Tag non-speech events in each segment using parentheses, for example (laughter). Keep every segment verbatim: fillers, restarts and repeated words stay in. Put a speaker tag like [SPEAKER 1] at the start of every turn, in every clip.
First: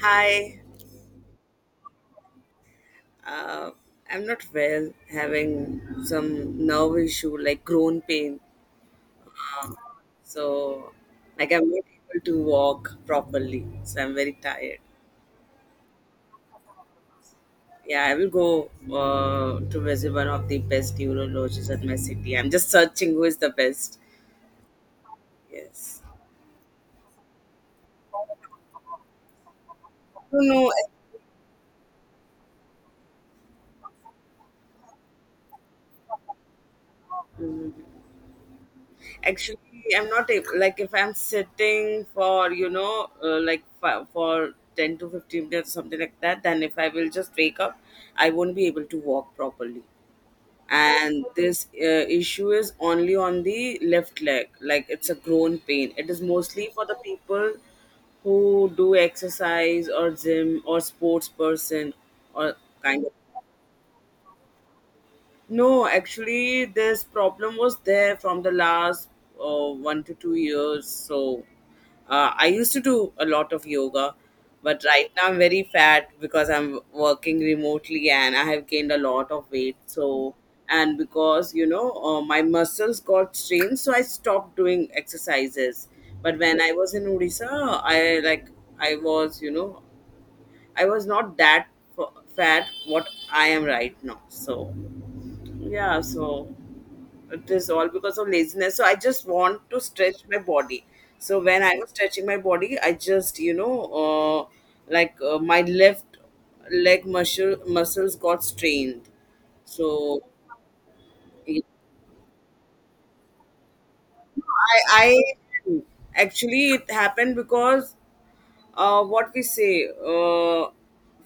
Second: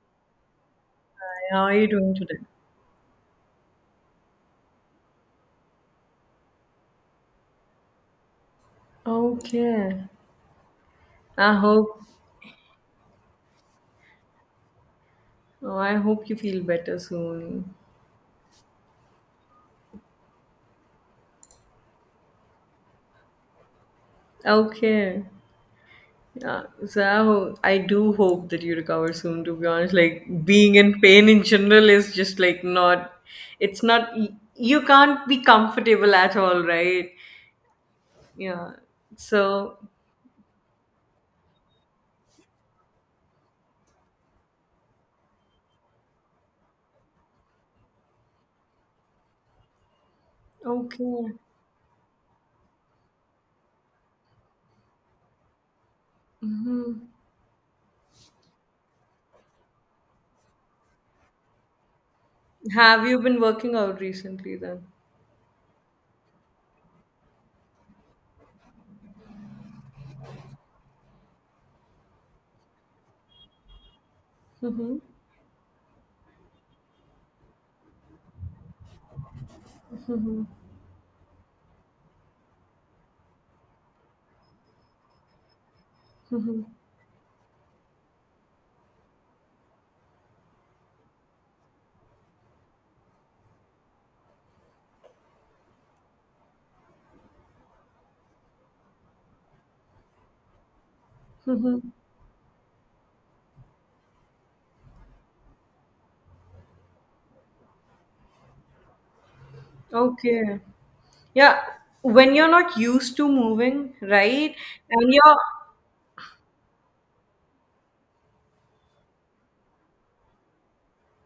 [SPEAKER 1] Hi,
[SPEAKER 2] How are you doing today?
[SPEAKER 1] uh, I'm not well, having some nerve issue like groin pain.
[SPEAKER 2] Okay.
[SPEAKER 1] So,
[SPEAKER 2] I
[SPEAKER 1] like I'm not
[SPEAKER 2] hope
[SPEAKER 1] able to walk properly. So I'm very tired.
[SPEAKER 2] oh, I hope you feel better soon.
[SPEAKER 1] Yeah, I will go uh, to visit one of the best neurologists at my city. I'm just searching who is the best.
[SPEAKER 2] Okay.
[SPEAKER 1] Yes.
[SPEAKER 2] Yeah. So I, ho- I do hope that you recover soon, to be honest. Like
[SPEAKER 1] I don't
[SPEAKER 2] being in pain in general is just like not it's not y- you can't be comfortable at all, right?
[SPEAKER 1] know.
[SPEAKER 2] Yeah.
[SPEAKER 1] Actually,
[SPEAKER 2] So
[SPEAKER 1] I'm not able, like if I'm sitting for you know uh, like for, for ten to fifteen minutes, something like that, then if I will just wake up I won't be able to walk properly. And
[SPEAKER 2] okay.
[SPEAKER 1] this uh, issue is only on the left leg, like it's a grown pain. It is mostly for the
[SPEAKER 2] Hmm.
[SPEAKER 1] people who do exercise or gym or sports person, or kind
[SPEAKER 2] Have
[SPEAKER 1] of.
[SPEAKER 2] you been working out recently then?
[SPEAKER 1] No, actually, this problem was there from the last uh, one to two years. So, uh, I used to do a lot of yoga, but right now I'm very fat because I'm working remotely and I have gained a lot of weight. So, and because you know, uh, my muscles got strained, so I stopped doing exercises. But when I was in Odisha, I like I was, you know, I was not that f- fat what I am right now. So. Yeah, so it is all because of laziness. So I just want to stretch my body. So when I
[SPEAKER 2] Hmm?
[SPEAKER 1] was stretching my body, I just, you know, uh, like uh, my left leg muscle muscles got strained.
[SPEAKER 2] (laughs)
[SPEAKER 1] So
[SPEAKER 2] Okay.
[SPEAKER 1] you
[SPEAKER 2] Yeah,
[SPEAKER 1] know,
[SPEAKER 2] when you're not used to moving, right?
[SPEAKER 1] I,
[SPEAKER 2] And you're
[SPEAKER 1] I actually, it happened because uh, what we say, uh,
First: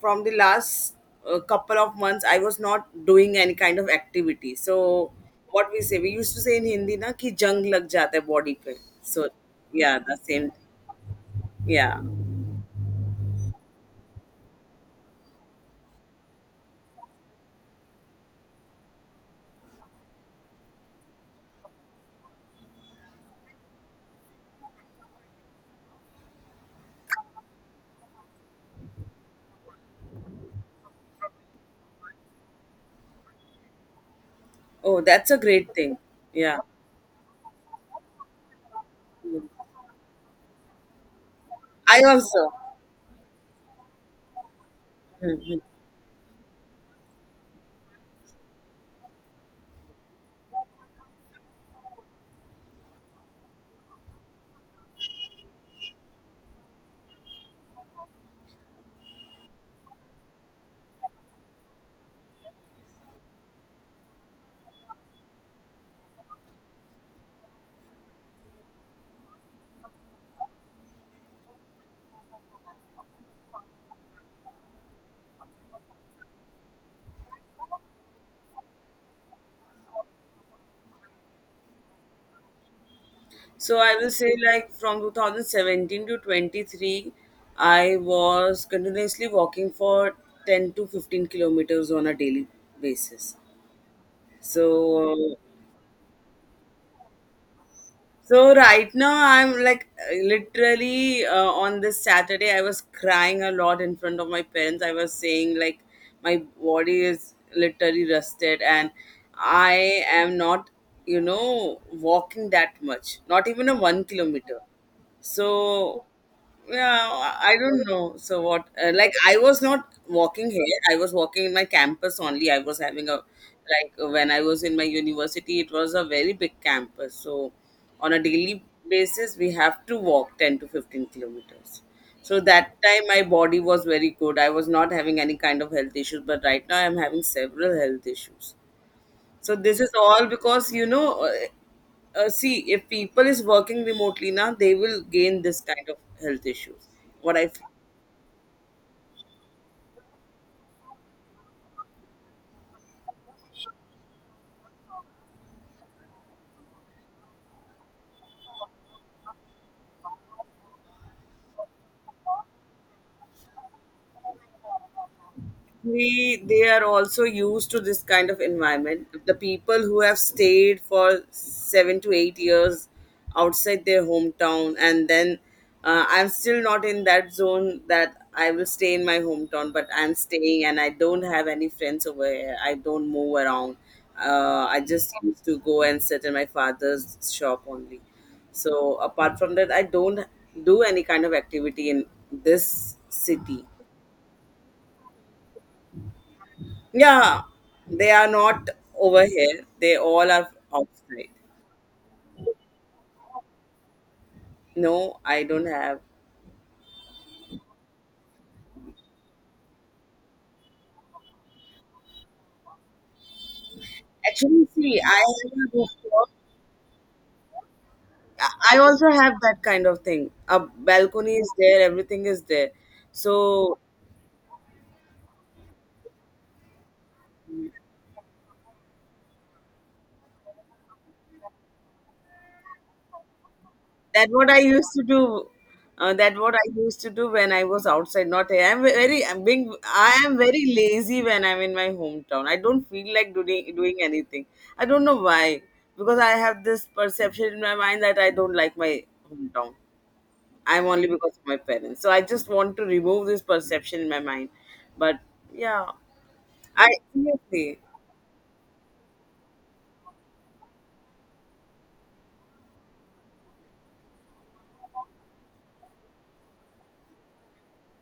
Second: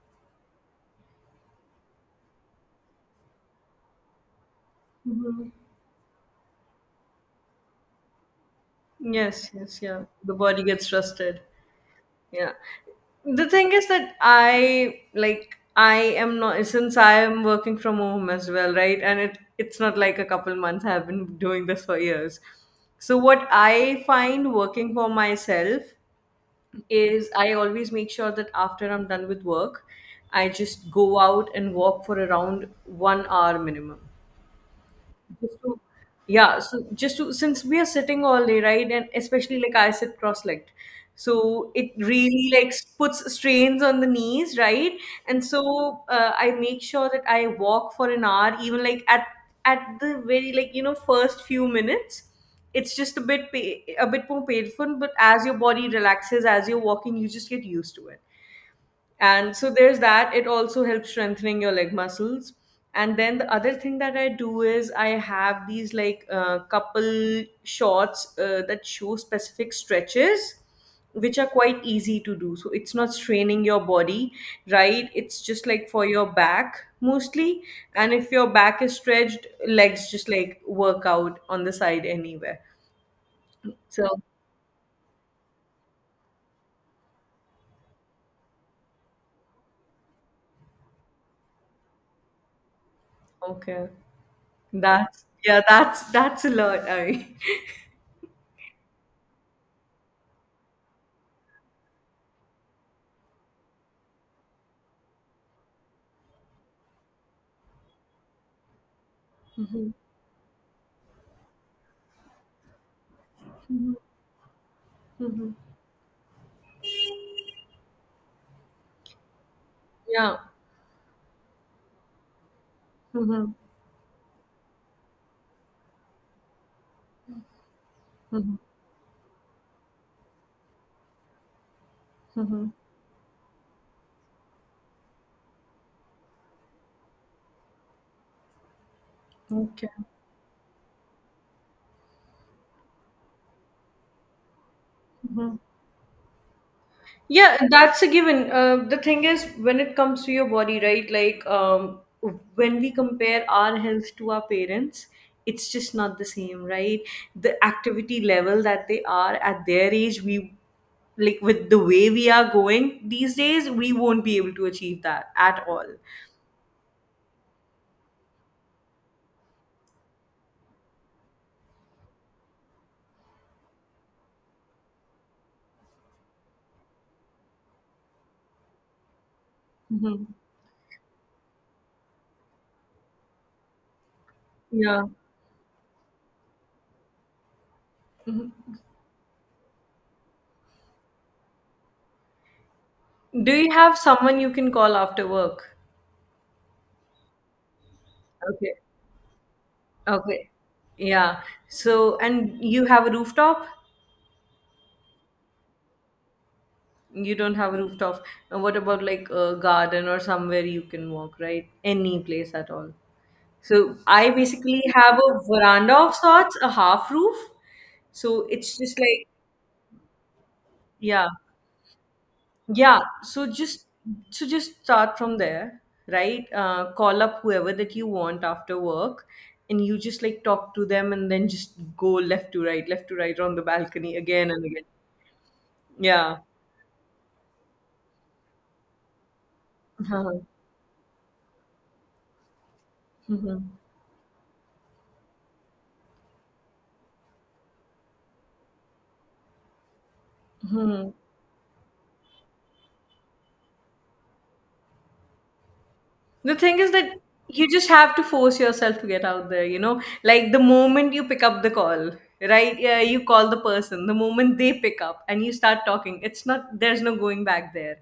[SPEAKER 1] from the last uh, couple of months I was not doing any kind of activity. So what we say, we used to say in Hindi, na ki jung lag jata hai body pe. So
[SPEAKER 2] yes, yes,
[SPEAKER 1] yeah,
[SPEAKER 2] yeah.
[SPEAKER 1] the
[SPEAKER 2] The
[SPEAKER 1] same.
[SPEAKER 2] body gets rusted.
[SPEAKER 1] Yeah.
[SPEAKER 2] Yeah. The thing is that I like I am not, since I am working from home as well, right? And it it's not like a couple months, I have been doing this for years. So what I find working for myself is I always make sure that after I'm done with work, I just go out and walk for around one hour minimum.
[SPEAKER 1] Oh, that's a
[SPEAKER 2] Just
[SPEAKER 1] great
[SPEAKER 2] to,
[SPEAKER 1] thing.
[SPEAKER 2] yeah,
[SPEAKER 1] Yeah,
[SPEAKER 2] so just to, since we are sitting all day, right, and especially like I sit cross-legged, so it
[SPEAKER 1] I
[SPEAKER 2] really
[SPEAKER 1] also.
[SPEAKER 2] like puts strains on the knees, right? And
[SPEAKER 1] Mhm.
[SPEAKER 2] so uh, I make sure that I walk for an hour, even like at at the very like, you know, first few minutes. It's just a bit pa- a bit more painful, but as your body relaxes, as you're walking, you just get used to it, and so there's that. It also helps strengthening your leg muscles. And then the other thing that I do is I have these like, uh, couple shorts uh, that show specific stretches which are quite easy to do, so it's not straining your body, right? It's just like for your back mostly, and if your back is stretched, legs just like work out on the side anywhere.
[SPEAKER 1] So I will
[SPEAKER 2] So
[SPEAKER 1] say, like, from two thousand seventeen to twenty three I was continuously walking for ten to fifteen kilometers on a daily basis.
[SPEAKER 2] okay, that's
[SPEAKER 1] So.
[SPEAKER 2] yeah, that's that's a lot. I
[SPEAKER 1] So right now, I'm like literally uh, on this Saturday I was crying a lot in front of my parents. I was saying like my body is literally rusted, and I am not you know walking that much. Not even a one kilometer.
[SPEAKER 2] (laughs) Mhm.
[SPEAKER 1] So yeah, I don't know. So what? Uh, like, I was not
[SPEAKER 2] Yeah.
[SPEAKER 1] walking here. I was walking in my campus only. I was having a,
[SPEAKER 2] Mhm.
[SPEAKER 1] like when I was in my university, it was a very big campus. So on a
[SPEAKER 2] Mhm.
[SPEAKER 1] daily basis, we have to walk ten to fifteen kilometers. So
[SPEAKER 2] Mhm.
[SPEAKER 1] that time, my body was very good. I was not having any kind of health issues, but right now, I'm having several health issues. So this
[SPEAKER 2] Okay.
[SPEAKER 1] is all because you know, uh, uh, see, if people is working remotely now, they will gain
[SPEAKER 2] Mhm.
[SPEAKER 1] this kind of health issues. What I
[SPEAKER 2] Yeah,
[SPEAKER 1] feel.
[SPEAKER 2] that's a given. Uh, the thing is, when it comes to your body, right? Like, um, when we compare our health to our parents, it's just not the same, right? The activity level that they are at their age, we like with the way we are going these days, we won't be able to achieve that at all.
[SPEAKER 1] They they are also used to this kind of environment, the people who have stayed for seven to eight years outside their hometown. And then uh, I'm still not in that zone that I will stay in my hometown, but I'm
[SPEAKER 2] Mhm.
[SPEAKER 1] staying and I don't have any friends over here. I don't move around. uh, I
[SPEAKER 2] Yeah.
[SPEAKER 1] just used to go and sit in my father's shop only.
[SPEAKER 2] Mhm.
[SPEAKER 1] So apart from that, I don't do any kind of activity in this
[SPEAKER 2] Do
[SPEAKER 1] city.
[SPEAKER 2] you have someone you can call after work?
[SPEAKER 1] Yeah, they are not
[SPEAKER 2] Okay.
[SPEAKER 1] over here. They all
[SPEAKER 2] Okay.
[SPEAKER 1] are outside.
[SPEAKER 2] Yeah. So, and you have a rooftop?
[SPEAKER 1] No, I don't have.
[SPEAKER 2] You don't have a rooftop. And what about like a garden or somewhere you can walk, right? Any place at all. So, I
[SPEAKER 1] Actually,
[SPEAKER 2] basically
[SPEAKER 1] see, I
[SPEAKER 2] have a
[SPEAKER 1] have a
[SPEAKER 2] veranda of
[SPEAKER 1] rooftop.
[SPEAKER 2] sorts, a half roof. So,
[SPEAKER 1] I
[SPEAKER 2] it's
[SPEAKER 1] I
[SPEAKER 2] just
[SPEAKER 1] also
[SPEAKER 2] like,
[SPEAKER 1] have that kind of thing. A
[SPEAKER 2] yeah.
[SPEAKER 1] balcony is there, everything is there.
[SPEAKER 2] Yeah. So,
[SPEAKER 1] So
[SPEAKER 2] just so just start from there, right? Uh, call up whoever that you want after work, and you just like talk to them, and then just go left to right, left to right on the balcony,
[SPEAKER 1] that what
[SPEAKER 2] again
[SPEAKER 1] i
[SPEAKER 2] and again.
[SPEAKER 1] used to do uh, that
[SPEAKER 2] Yeah.
[SPEAKER 1] what I used to do when I was outside. Not, I'm very, I'm being, I am
[SPEAKER 2] Yeah.
[SPEAKER 1] very lazy when I'm in my hometown. I don't feel like
[SPEAKER 2] Hmm.
[SPEAKER 1] doing doing anything. I don't know why. Because I have this perception in my mind that I don't like my hometown. I'm only
[SPEAKER 2] Hmm.
[SPEAKER 1] because of my parents. So I just want to remove this perception in my mind. But yeah,
[SPEAKER 2] The thing
[SPEAKER 1] I
[SPEAKER 2] is that you
[SPEAKER 1] seriously.
[SPEAKER 2] just have to force yourself to get out there, you know? Like the moment you pick up the call, right? Yeah, you call the person, the moment they pick up and you start talking, it's not, there's no going back there,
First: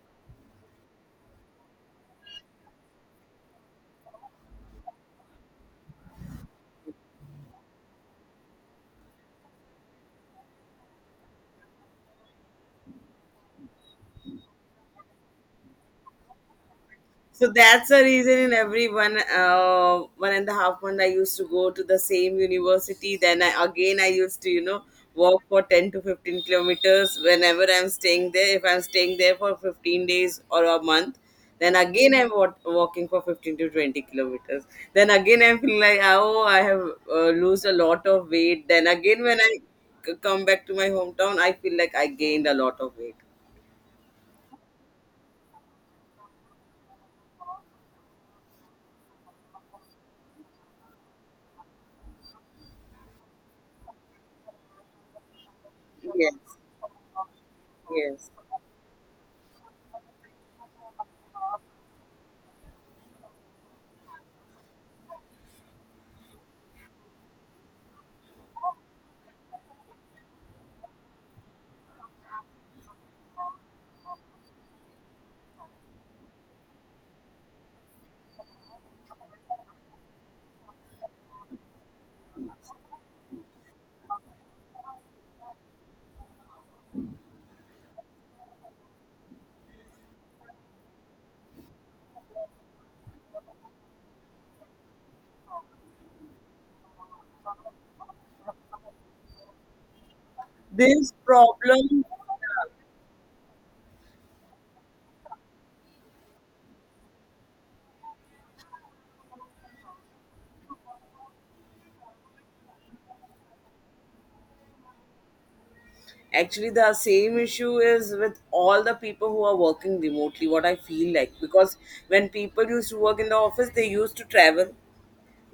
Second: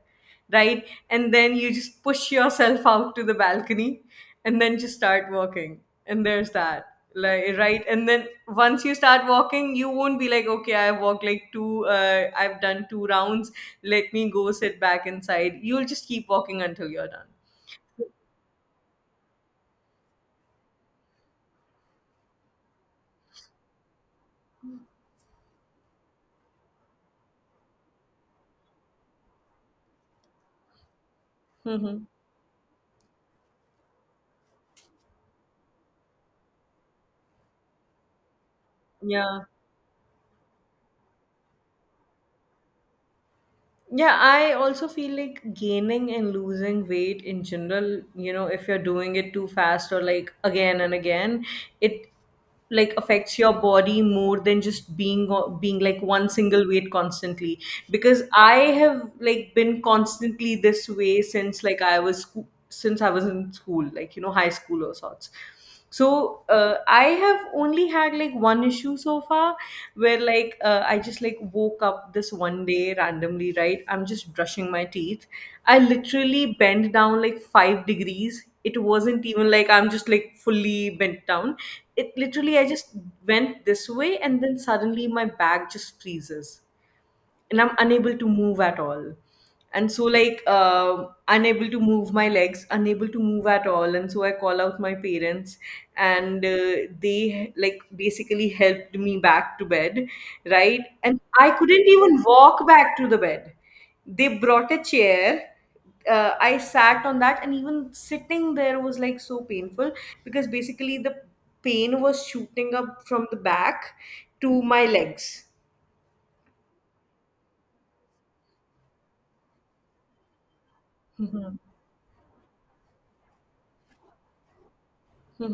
[SPEAKER 2] right? And then you just push yourself (laughs) out to the balcony, and then just start walking. And there's that. Like, right, and then once you start walking, you won't be like, okay, I've walked like two uh, I've done two rounds, let me go sit back inside. You'll just keep walking until you're done.
[SPEAKER 1] So that's the reason, in every one, uh, one and a half month I used to go to the same university. Then I again I used to you know walk for ten to fifteen kilometers whenever I'm staying there. If I'm staying there for fifteen days or a month, then
[SPEAKER 2] Hmm.
[SPEAKER 1] again I'm wa- walking for fifteen to twenty kilometers. Then again I'm feeling like, oh, I have uh, lose a lot of weight. Then again when
[SPEAKER 2] Yeah.
[SPEAKER 1] I c- come back to my hometown, I feel like I gained a lot of weight.
[SPEAKER 2] Yeah, I also feel like gaining and losing weight in general, you know, if you're doing it too fast or like again and again, it like affects your body more than just being being like one
[SPEAKER 1] Yes,
[SPEAKER 2] single weight constantly. Because
[SPEAKER 1] yes,
[SPEAKER 2] I have like been constantly this way since like I was scho- since I was in school, like, you know, high school or sorts. So uh, I have only had like one issue so far, where like, uh, I just like woke up this one day randomly, right? I'm just brushing my teeth, I literally bent down like five degrees. It wasn't even like I'm just like fully bent down, it literally, I just went this way, and then suddenly my back just freezes and I'm unable to move at all. And so, like, uh, unable to move my legs, unable to move at all. And so, I call out my parents, and uh, they, like, basically helped me back to bed, right?
[SPEAKER 1] this
[SPEAKER 2] And I couldn't
[SPEAKER 1] problem.
[SPEAKER 2] even walk back to the bed. They brought a chair. Uh, I sat on that, and even sitting there was like so painful, because basically the pain was shooting up from the back to my legs.
[SPEAKER 1] Actually, the same issue is with all the people who are working remotely, what I feel like.
[SPEAKER 2] Mhm.
[SPEAKER 1] Because when people used to work in the office, they used to travel.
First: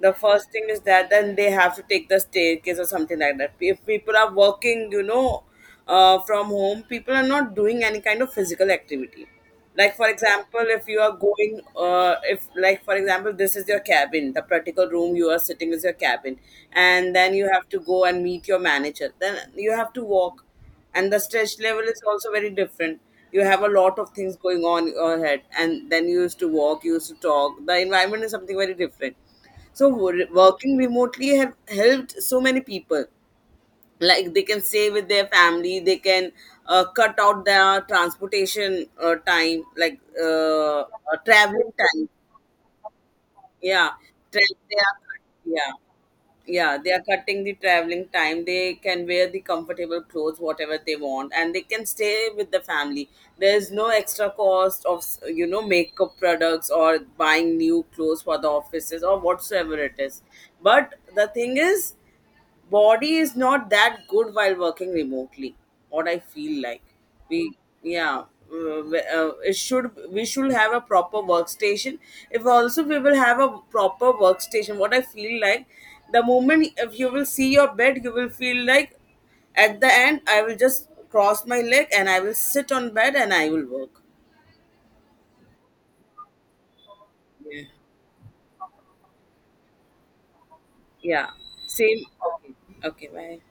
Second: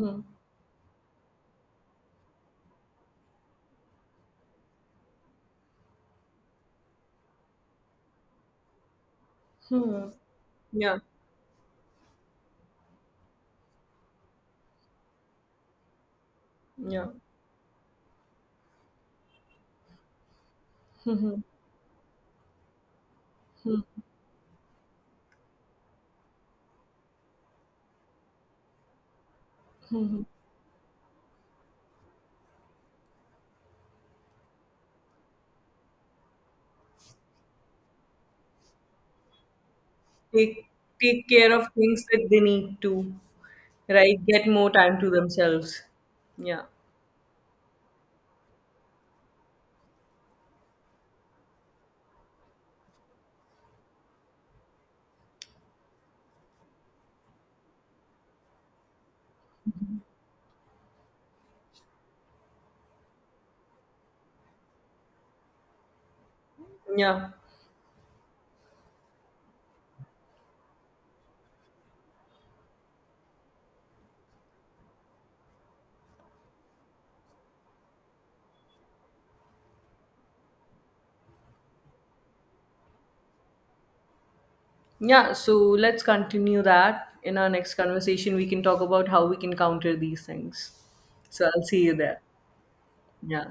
[SPEAKER 1] The first thing is that then they have to take the staircase or something like that. If people are working you know uh, from home, people are not doing any kind of physical activity. Like, for
[SPEAKER 2] Hmm.
[SPEAKER 1] example, if
[SPEAKER 2] Yeah.
[SPEAKER 1] you are going, uh, if like for example this is your cabin, the particular room you are sitting is your cabin,
[SPEAKER 2] Yeah.
[SPEAKER 1] and then you have to go and meet your manager, then you have to walk.
[SPEAKER 2] (laughs)
[SPEAKER 1] And the
[SPEAKER 2] Mhm.
[SPEAKER 1] stress level is also very different. You have a
[SPEAKER 2] Hmm.
[SPEAKER 1] lot of things going on in your head, and then you used to walk, you used to talk. The environment is something very different. So
[SPEAKER 2] Mhm.
[SPEAKER 1] wo- working remotely have helped so many people. Like they can stay with their family, they can uh, cut out their transportation uh, time, like
[SPEAKER 2] Take
[SPEAKER 1] uh, uh,
[SPEAKER 2] take care of
[SPEAKER 1] traveling
[SPEAKER 2] things
[SPEAKER 1] time.
[SPEAKER 2] that they need to,
[SPEAKER 1] Yeah.
[SPEAKER 2] right? Get
[SPEAKER 1] Tra-
[SPEAKER 2] more
[SPEAKER 1] they
[SPEAKER 2] time
[SPEAKER 1] are-
[SPEAKER 2] to
[SPEAKER 1] yeah,
[SPEAKER 2] themselves. Yeah.
[SPEAKER 1] yeah, they are cutting the traveling time. They can wear the comfortable clothes whatever they want, and they can stay with the family. There is no extra cost of you know makeup products or buying new clothes for the offices or whatsoever it is. But the thing is, body is not that good while working remotely. What I feel like,
[SPEAKER 2] Yeah.
[SPEAKER 1] we, yeah, uh, we- uh, it should we should have a proper workstation. If also we will have a proper workstation, what I feel like, the moment if you will see your bed, you will feel like, at the end I will just cross my leg and I will sit on bed and I will work.
[SPEAKER 2] Yeah. So let's continue that. In our
[SPEAKER 1] Yeah.
[SPEAKER 2] next conversation, we can talk about how we can counter these things.
[SPEAKER 1] Yeah,
[SPEAKER 2] So I'll see you
[SPEAKER 1] same.
[SPEAKER 2] there.
[SPEAKER 1] Okay, okay, bye.
[SPEAKER 2] Yeah.